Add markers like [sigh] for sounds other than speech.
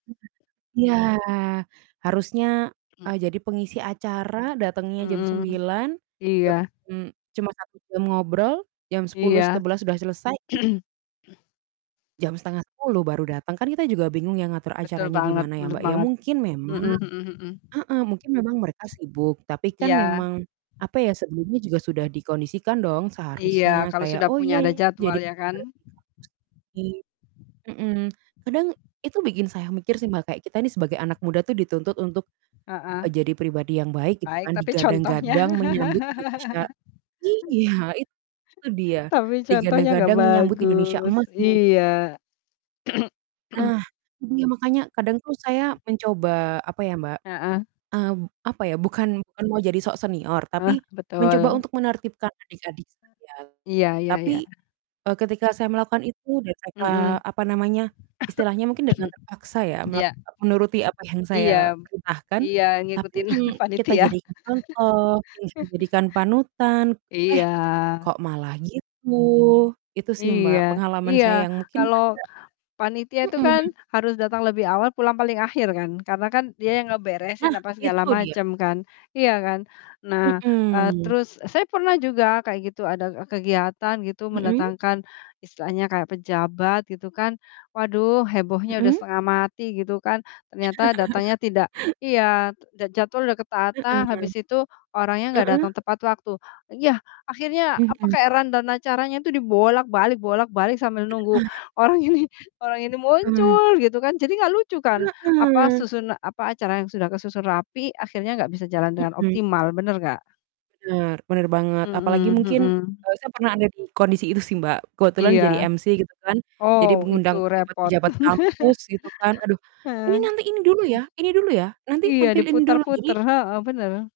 Mmm. Ya, harusnya, Mmm. eee, jadi pengisi acara datengnya jam Mmm. 9:00, jam Iya. mmm, cuma 1 jam ngobrol, jam 10:00, Iya. 11:00 udah selesai [clears throat] jam 9:30 baru dateng, kan kita juga bingung ya ngatur Betul acaranya banget, gimana ya, bener Mbak, ya, banget. mungkin memang Mhm mhm mhm. heeh, mungkin memang mereka sibuk, tapi kan Iya. memang apa ya, sebelumnya juga sudah dikondisikan dong Iya, seharusnya, kalau kayak, sudah "Oh, punya ya, ada jadwal, jadi" ya kan. [unintelligible] mhm, kadang itu bikin saya mikir sih, Mbak, kayak kita nih sebagai anak muda tuh dituntut untuk, Heeh. eee, jadi pribadi yang baik gitu Baik, kan, tapi contohnya. digadang-gadang menyambut Indonesia [laughs] iya, itu dia, Tapi contohnya nggak digadang-gadang menyambut Indonesia bagus, Emas mu [unintelligible] iya. [clears throat] Nah, iya makanya, kadang tuh saya mencoba apa ya, Mbak, Heeh. eee, p apa ya, bukan bukan mau jadi sok senior, tapi Ah, mencoba betul. untuk menertibkan adik-adik saya, Iya iya tapi, iya. eee, ketika saya melakukan itu dan saya Mhm. apa namanya, istilahnya mungkin dengan terpaksa [coughs] ya, [clears throat] melak Iya. menuruti apa yang saya Iya p perintahkan, iya, tapi ngikutin yang [chuckles] kita panitia. jadikan contoh, yang kita [chuckles] jadikan panutan, Iya. eh, kok malah gitu. Itu sih, Iya, Mbak, pengalaman iya, saya yang mungkin agak kalau panitia itu kan mhm. harus datang lebih awal, pulang paling akhir kan. Karena kan dia yang ngeberesin Nah, apa segala itu dia. macem kan. Iya kan? Nah, eee, Mhm. terus, e saya pernah juga kayak gitu, ada kegiatan gitu Mhm. mendatangkan istilahnya kayak pejabat gitu kan, waduh, hebohnya udah Mhm. setengah mati gitu kan, ternyata datangnya [laughs] tidak iya, j jadwal udah ketata, Heeh. habis itu orangnya nggak Heeh. datang tepat waktu, iya, akhirnya apa, Mhm. kayak rundown dan acaranya itu dibolak-balik bolak-balik sambil nunggu Heeh. orang ini orang ini Heeh. muncul gitu kan. Jadi nggak lucu kan, apa, Heeh. susuna apa, acara yang sudah kesusun rapi, akhirnya nggak bisa jalan dengan Mhm. optimal, bener nggak? Bener bener banget, apalagi Mhm mungkin, mhm. eee, saya pernah ada di kondisi itu sih, Mbak, kebetulan Iya. jadi MC gitu kan, jadi Oh, itu mengundang repot. pejabat-pejabat kampus, [laughs] gitu kan, aduh, "Ini Heeh. nanti, ini dulu ya [clears throat] ini dulu ya, nanti Iya, tampil ini dulu." Jadi diputar-putar. Heeh, bener.